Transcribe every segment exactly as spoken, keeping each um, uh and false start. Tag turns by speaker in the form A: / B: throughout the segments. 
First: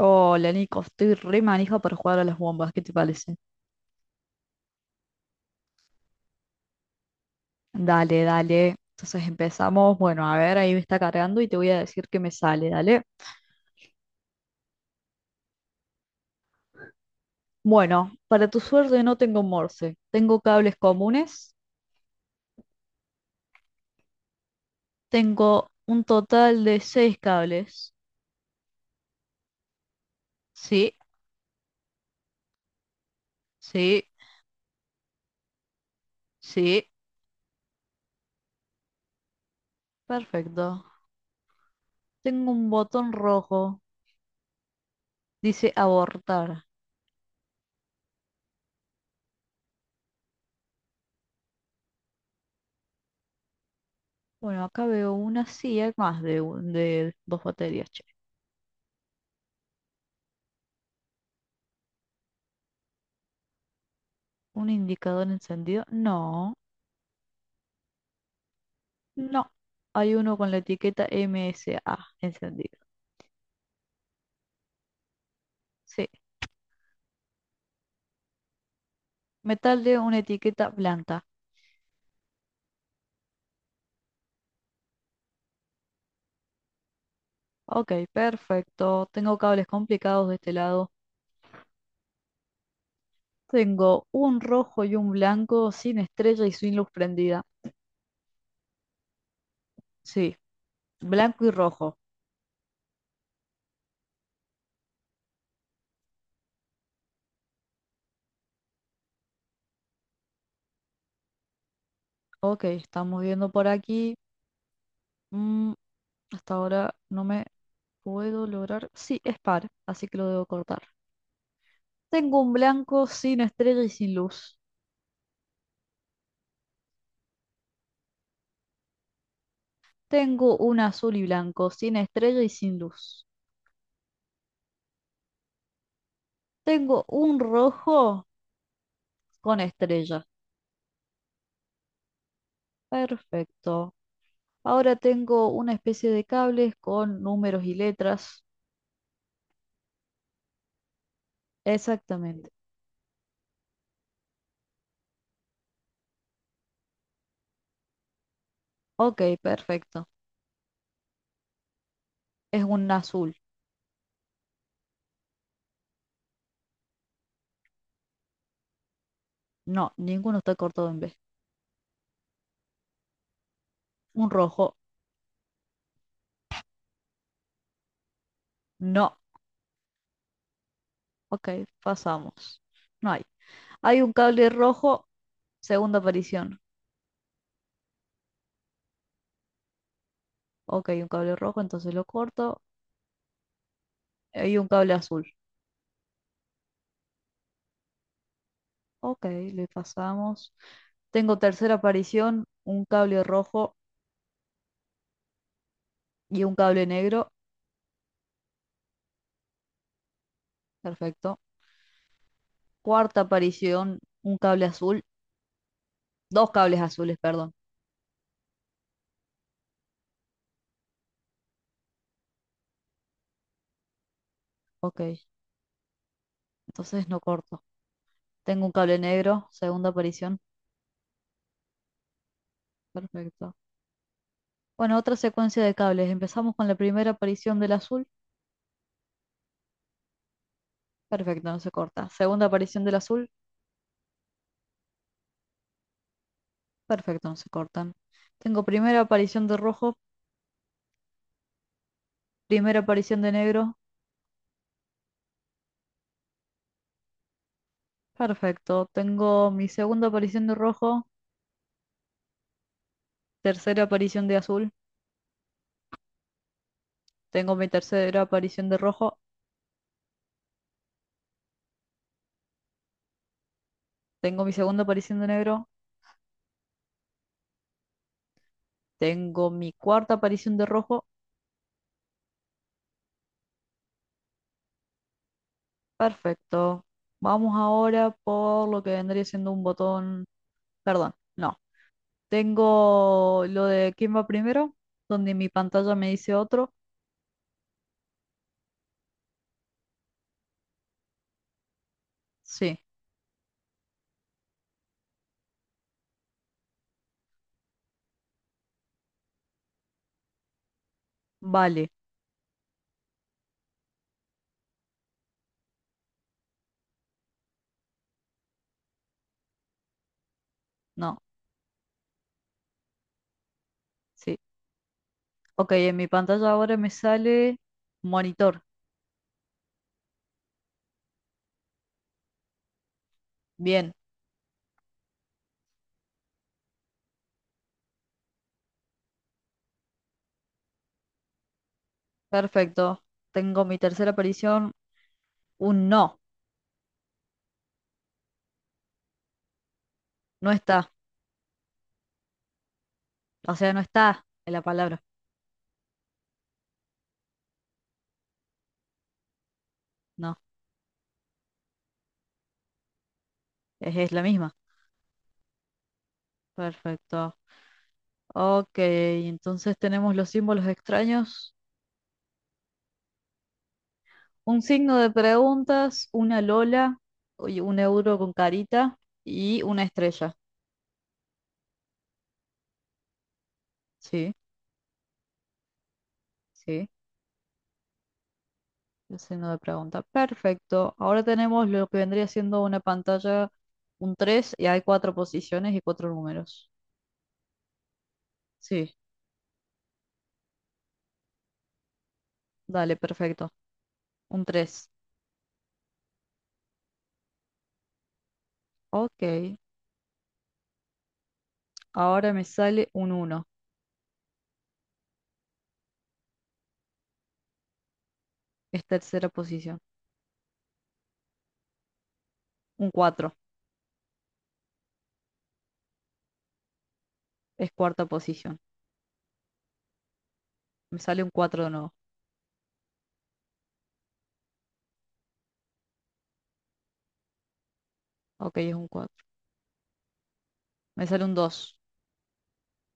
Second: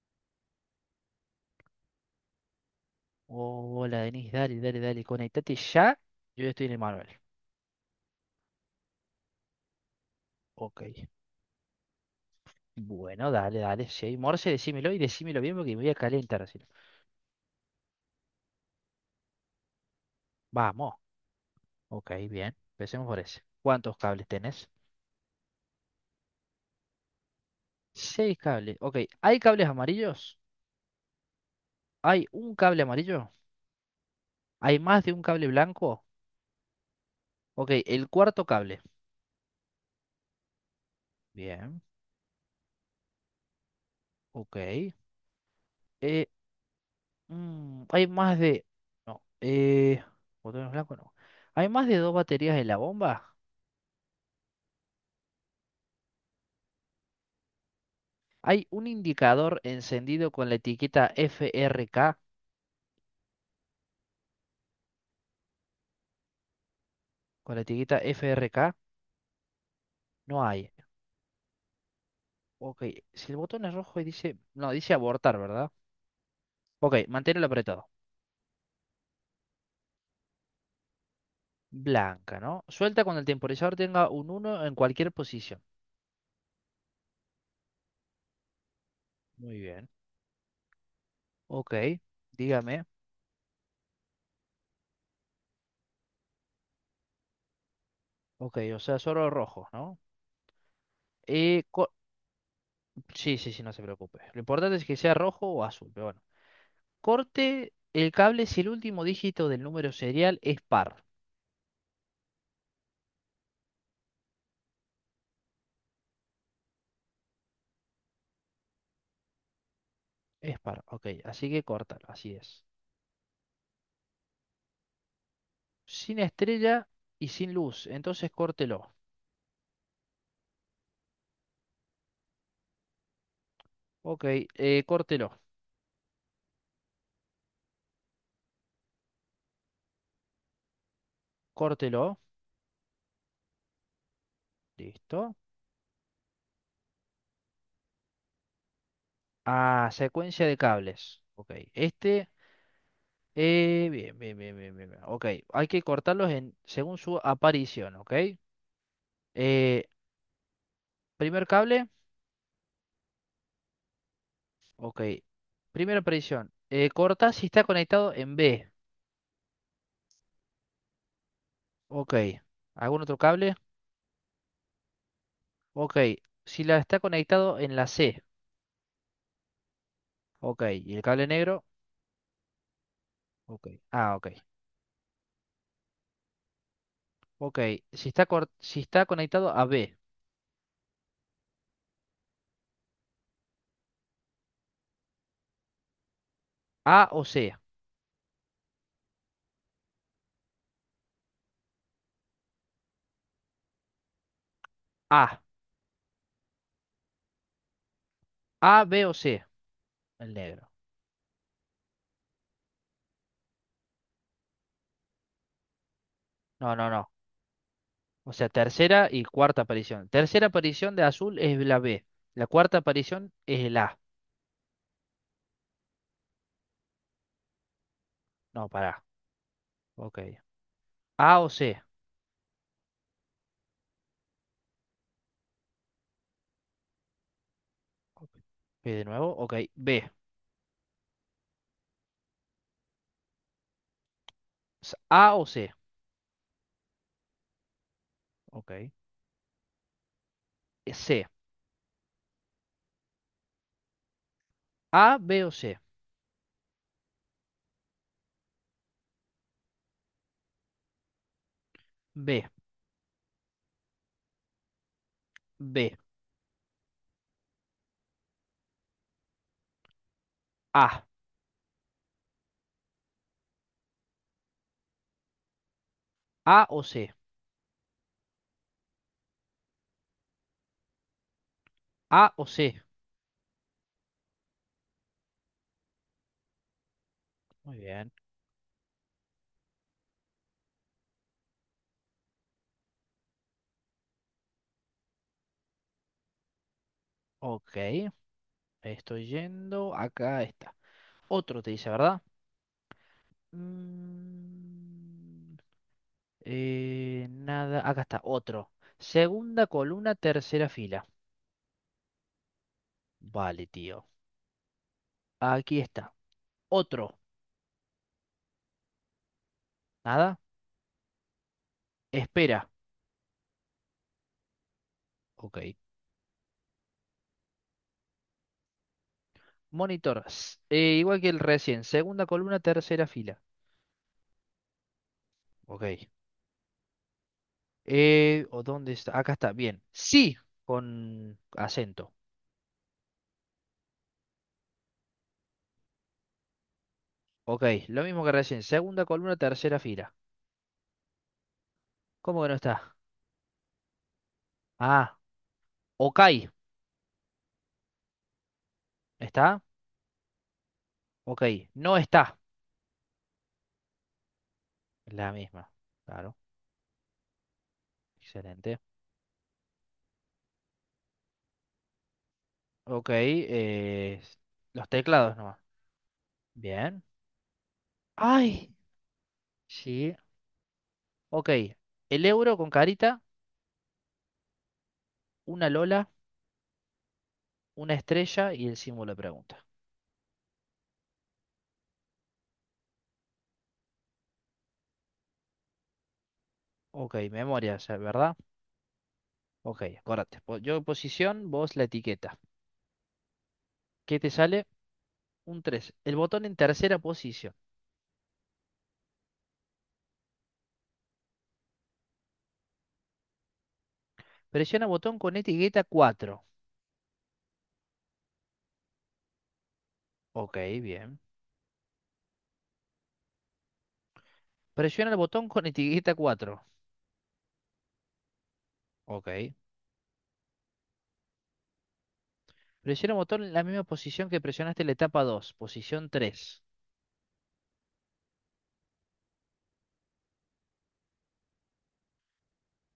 A: Hola Nico, estoy re manija para jugar a las bombas, ¿qué te parece?
B: Hola, Denis, dale, dale, dale, conectate ya. Yo ya estoy en el manual.
A: Dale, dale. Entonces empezamos. Bueno, a ver, ahí me
B: Ok.
A: está cargando y te voy a decir que me sale, dale.
B: Bueno, dale, dale. Si hay Morse, decímelo y decímelo bien porque me voy a calentar así.
A: Bueno, para tu suerte no tengo Morse, tengo cables
B: Vamos.
A: comunes,
B: Ok, bien. Empecemos por ese. ¿Cuántos cables tenés?
A: tengo un total de seis cables.
B: Seis cables. Ok. ¿Hay cables amarillos?
A: Sí,
B: ¿Hay un cable amarillo?
A: sí,
B: ¿Hay más de un cable blanco?
A: sí,
B: Ok, el cuarto cable.
A: perfecto.
B: Bien.
A: Tengo un botón rojo,
B: Ok.
A: dice
B: Eh,
A: abortar.
B: mm, ¿hay más de... No. Eh, botones blancos no. ¿Hay más de dos baterías en la bomba?
A: Bueno, acá veo una, sí, hay más de, un- de dos baterías, che.
B: Hay un indicador encendido con la etiqueta F R K.
A: ¿Un indicador encendido? No.
B: Con la etiqueta F R K
A: No, hay uno
B: no
A: con la
B: hay.
A: etiqueta M S A encendido.
B: Ok, si el botón es rojo y dice... No, dice abortar, ¿verdad?
A: Sí,
B: Ok, manténlo apretado.
A: metal de una etiqueta blanca.
B: Blanca, ¿no? Suelta cuando el temporizador tenga un uno en cualquier posición.
A: Ok, perfecto. Tengo
B: Muy
A: cables
B: bien.
A: complicados de este lado.
B: Ok, dígame.
A: Tengo un rojo y un blanco sin estrella y sin luz prendida.
B: Ok, o sea, solo rojo, ¿no?
A: Sí, blanco y
B: Eh, co-
A: rojo.
B: sí, sí, sí, no se preocupe. Lo importante es que sea rojo o azul, pero bueno. Corte el cable si el último dígito del número serial es par.
A: Ok, estamos viendo por aquí. Mm, hasta ahora no me puedo lograr. Sí, es par, así que lo debo
B: Es
A: cortar.
B: par, ok. Así que córtalo, así
A: Tengo un
B: es.
A: blanco sin estrella y sin luz.
B: Sin estrella y sin luz, entonces córtelo.
A: Tengo un azul y blanco sin estrella y sin luz.
B: Ok, eh, córtelo,
A: Tengo un rojo con estrellas.
B: córtelo.
A: Perfecto. Ahora
B: Listo.
A: tengo una especie de cables con números y letras.
B: Ah, secuencia de cables. Ok, este.
A: Exactamente.
B: Eh, bien, bien, bien, bien, bien, bien. Ok, hay que cortarlos en, según su aparición, ok.
A: Ok,
B: Eh,
A: perfecto.
B: primer cable,
A: Es un azul.
B: ok. Primera aparición. Eh, corta si está conectado en B.
A: No, ninguno está cortado en B.
B: Ok. ¿Algún otro cable?
A: Un rojo.
B: Ok. Si la está conectado en la C.
A: No.
B: Ok. ¿Y el cable
A: Ok,
B: negro?
A: pasamos. No hay.
B: Ok.
A: Hay un
B: Ah, ok.
A: cable rojo, segunda aparición.
B: Ok. Si está, cor- si está conectado a B,
A: Ok, un cable rojo, entonces lo corto. Hay un cable azul.
B: A o C.
A: Ok, le pasamos. Tengo tercera aparición, un cable rojo
B: A.
A: y un cable negro.
B: A, B o C. El negro.
A: Perfecto. Cuarta aparición, un cable azul. Dos
B: No,
A: cables
B: no, no.
A: azules, perdón.
B: O sea, tercera y cuarta aparición. Tercera aparición de azul es la B. La cuarta aparición es el A.
A: Ok, entonces no corto. Tengo
B: No,
A: un cable
B: pará.
A: negro, segunda
B: Ok.
A: aparición.
B: A o C.
A: Perfecto. Bueno, otra secuencia de cables. Empezamos con la primera aparición del azul.
B: Ok. Eh, de nuevo, ok. B.
A: Perfecto, no se corta. Segunda aparición del azul.
B: S- A o C.
A: Perfecto, no se cortan. Tengo
B: Ok. Eh,
A: primera aparición de rojo,
B: C.
A: primera aparición de negro.
B: A, B o C.
A: Perfecto. Tengo mi segunda aparición de rojo,
B: B.
A: tercera aparición de azul.
B: B.
A: Tengo mi tercera aparición de rojo.
B: A.
A: Tengo mi segunda aparición de negro.
B: A o C.
A: Tengo mi cuarta aparición de rojo.
B: A o C.
A: Perfecto. Vamos
B: Muy bien.
A: ahora por lo que vendría siendo un botón. Perdón, no. Tengo lo de quién va primero, donde mi pantalla me dice otro.
B: Ok. Estoy yendo. Acá está. Otro te dice, ¿verdad?
A: Sí,
B: Mm, Eh, nada, acá está, otro. Segunda columna, tercera fila.
A: vale,
B: Vale, tío. Aquí está. Otro. Nada.
A: no,
B: Espera.
A: sí.
B: Ok.
A: Ok, en mi pantalla ahora me sale monitor.
B: Monitor. S- eh, igual que el recién. Segunda columna, tercera fila.
A: Bien,
B: Ok. Eh, ¿o dónde está? Acá está. Bien. Sí. Con acento.
A: perfecto. Tengo mi tercera aparición, un no.
B: Ok. Lo mismo que recién. Segunda columna, tercera fila.
A: No está,
B: ¿Cómo que no está?
A: o sea, no está en la palabra.
B: Ah. Ok. ¿Está?
A: No,
B: Ok. No está.
A: es, es la misma.
B: La misma. Claro.
A: Perfecto. Ok,
B: Excelente.
A: entonces tenemos los símbolos extraños.
B: Ok. Eh,
A: Un
B: los
A: signo de
B: teclados nomás.
A: preguntas, una lola,
B: Bien.
A: oye, un euro con
B: Ay.
A: carita y una
B: Sí.
A: estrella.
B: Ok. El euro con carita,
A: Sí,
B: una lola,
A: sí,
B: una estrella y el símbolo de
A: el signo de
B: pregunta.
A: pregunta. Perfecto. Ahora tenemos lo que vendría siendo una pantalla, un tres y hay cuatro posiciones y cuatro números.
B: Ok. Memoria, o sea, ¿verdad?
A: Sí,
B: Ok. Acordate. po- Yo posición, vos la etiqueta.
A: dale, perfecto.
B: ¿Qué te
A: Un
B: sale?
A: tres.
B: Un tres. El botón en tercera posición.
A: Ok, ahora me sale un uno.
B: Presiona botón con etiqueta cuatro.
A: Es tercera posición.
B: Ok. Bien.
A: Un cuatro.
B: Presiona el botón con etiqueta cuatro.
A: Es cuarta posición.
B: Ok.
A: Me sale un cuatro de nuevo.
B: Presiona el botón en la misma posición que presionaste en la etapa dos, posición tres.
A: Ok, es un cuatro. Me sale un dos.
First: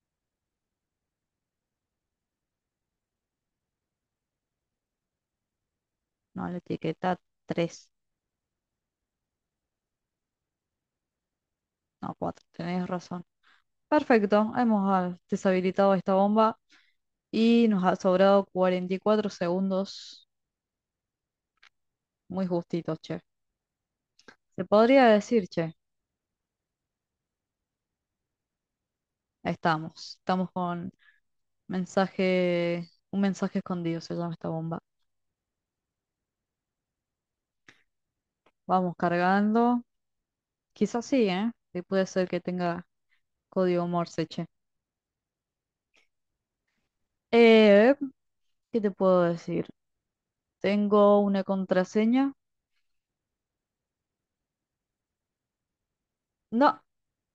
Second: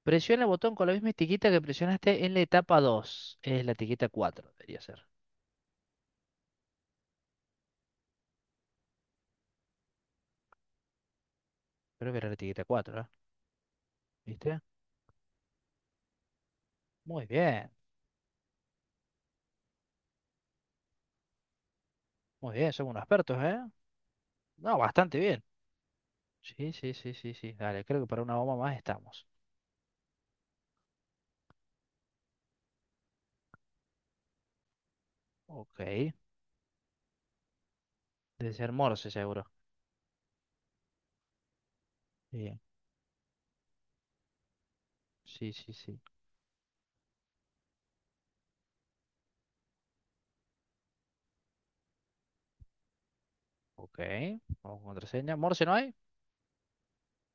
B: Presiona el botón con la misma etiqueta que presionaste en la etapa dos. Es la etiqueta cuatro debería ser.
A: No, la etiqueta tres.
B: Creo
A: No,
B: que era la
A: cuatro.
B: etiqueta
A: Tenés
B: cuatro, ¿eh?
A: razón. Perfecto.
B: ¿Viste?
A: Hemos ah, deshabilitado esta bomba
B: Muy
A: y
B: bien,
A: nos ha sobrado cuarenta y cuatro segundos. Muy
B: muy bien, somos
A: justitos,
B: unos
A: che.
B: expertos, ¿eh?
A: Se
B: No,
A: podría
B: bastante bien.
A: decir, che.
B: Sí, sí, sí, sí, sí. Dale, creo que para una bomba más estamos.
A: Estamos. Estamos con mensaje. Un mensaje escondido se llama esta bomba.
B: Ok, debe ser
A: Vamos
B: Morse seguro.
A: cargando. Quizás sí, ¿eh? Sí, puede ser que
B: Bien.
A: tenga código Morse, che.
B: Sí, sí, sí.
A: Eh, ¿qué te puedo decir? Tengo una contraseña.
B: Ok, vamos con contraseña. ¿Morse no hay?
A: No,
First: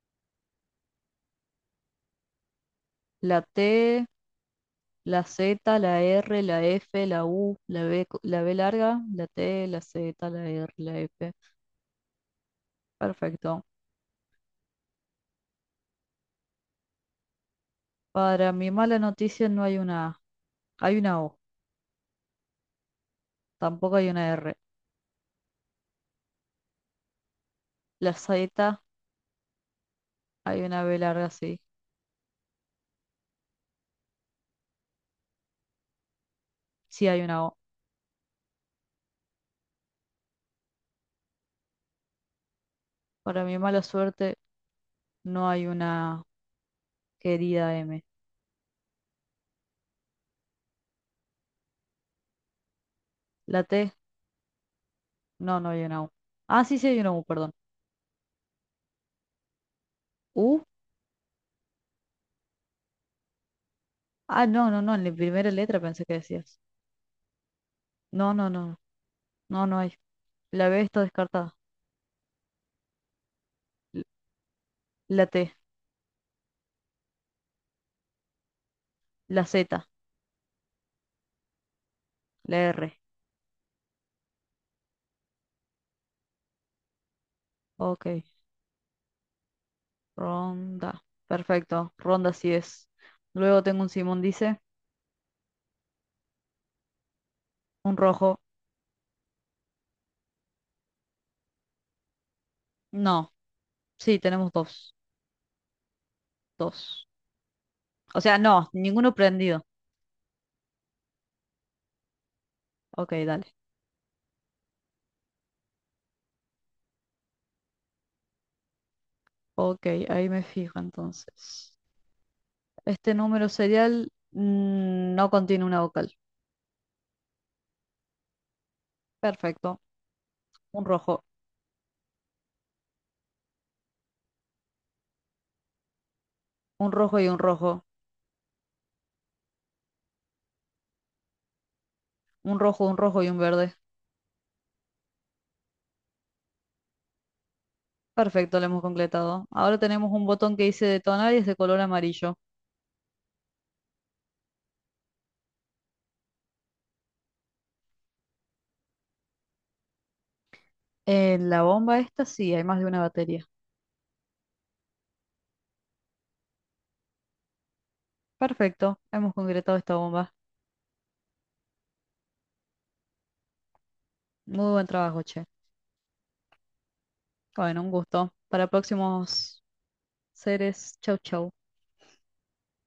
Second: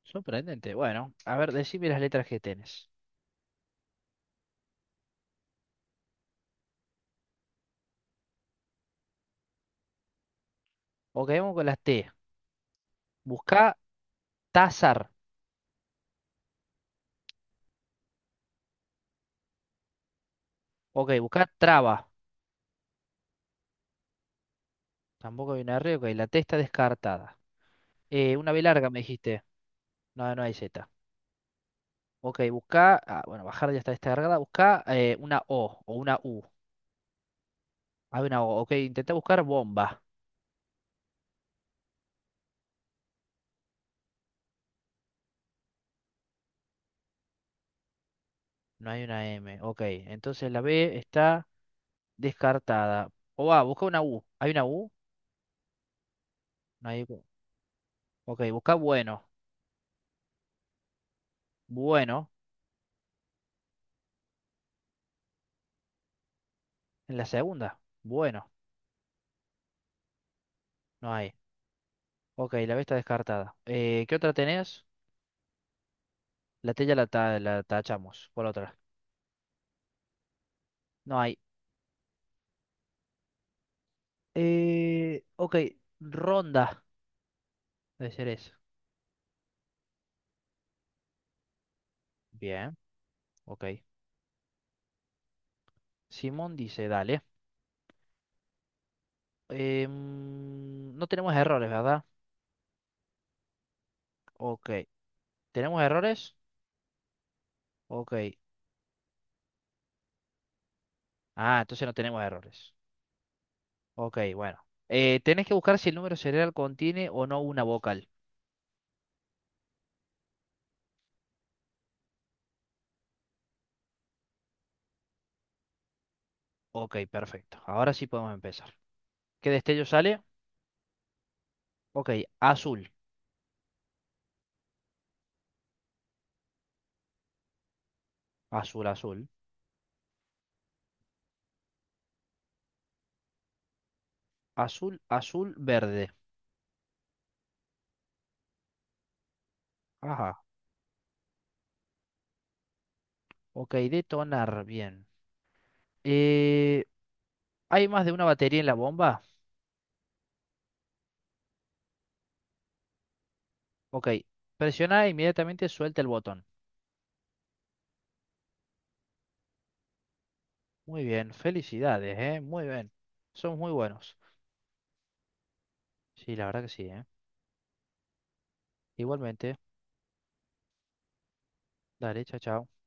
B: Sorprendente. Bueno, a ver, decime las letras que tenés.
A: la T, la Z, la R, la F, la U, la B, co- la B larga, la T, la Z, la R, la
B: Ok,
A: F.
B: vamos con las T.
A: Perfecto.
B: Busca Tazar.
A: Para mi mala noticia no hay una A, hay
B: Ok,
A: una O,
B: buscá traba.
A: tampoco hay una R.
B: Tampoco hay una R. Ok, la T está descartada.
A: La
B: Eh, una B
A: Z,
B: larga me dijiste. No, no hay
A: hay una
B: Z.
A: B larga, sí,
B: Ok, buscá. Ah, bueno, bajar ya está descargada. Buscá eh, una O o una U.
A: sí hay una O.
B: Hay una O. Ok, intentá buscar bomba.
A: Para mi mala suerte no hay una querida M.
B: No hay una M. Ok, entonces la B está descartada. O va,
A: La
B: busca
A: T,
B: una U. ¿Hay una U?
A: no, no hay una U. Ah, sí, sí
B: No
A: hay
B: hay.
A: una
B: U.
A: U, perdón.
B: Ok, buscá bueno.
A: U,
B: Bueno.
A: ah, no, no, no, en la primera letra pensé que decías.
B: En la segunda.
A: No, no,
B: Bueno.
A: no, no, no hay. La B está
B: No hay.
A: descartada.
B: Ok, la B está descartada.
A: L-
B: Eh, ¿qué otra tenés?
A: La T.
B: La T ya la, ta- la tachamos por otra.
A: La Z,
B: No hay.
A: la R.
B: Eh, ok, ronda
A: Ok,
B: de ser eso.
A: ronda. Perfecto, ronda sí
B: Bien,
A: es. Luego
B: ok.
A: tengo un Simón, dice.
B: Simón dice, dale.
A: Un rojo.
B: Em, no tenemos errores, ¿verdad?
A: No, sí, tenemos
B: Ok.
A: dos.
B: ¿Tenemos errores?
A: Dos. O
B: Ok.
A: sea, no, ninguno prendido.
B: Ah, entonces no tenemos errores.
A: Ok, dale.
B: Ok, bueno. Eh, tenés que buscar si el número cerebral contiene o no una vocal.
A: Ok, ahí me fijo entonces. Este número serial mm, no contiene una vocal.
B: Ok, perfecto. Ahora sí podemos empezar. ¿Qué
A: Perfecto.
B: destello sale?
A: Un rojo,
B: Ok, azul.
A: un rojo y un rojo.
B: Azul, azul.
A: Un rojo, un rojo y un verde.
B: Azul, azul, verde.
A: Perfecto, lo hemos completado. Ahora tenemos un
B: Ajá.
A: botón que dice detonar y es de color amarillo.
B: Ok, detonar. Bien. Eh, ¿hay más de una batería en la bomba?
A: En la bomba esta sí, hay más de una batería.
B: Ok, presiona e inmediatamente suelta el botón.
A: Perfecto, hemos concretado esta bomba.
B: Muy bien, felicidades, ¿eh? Muy bien. Son muy buenos.
A: Muy buen trabajo, che.
B: Sí, la verdad que sí, ¿eh?
A: Bueno, un gusto. Para
B: Igualmente.
A: próximos seres, chau chau.
B: Dale, chao, chao.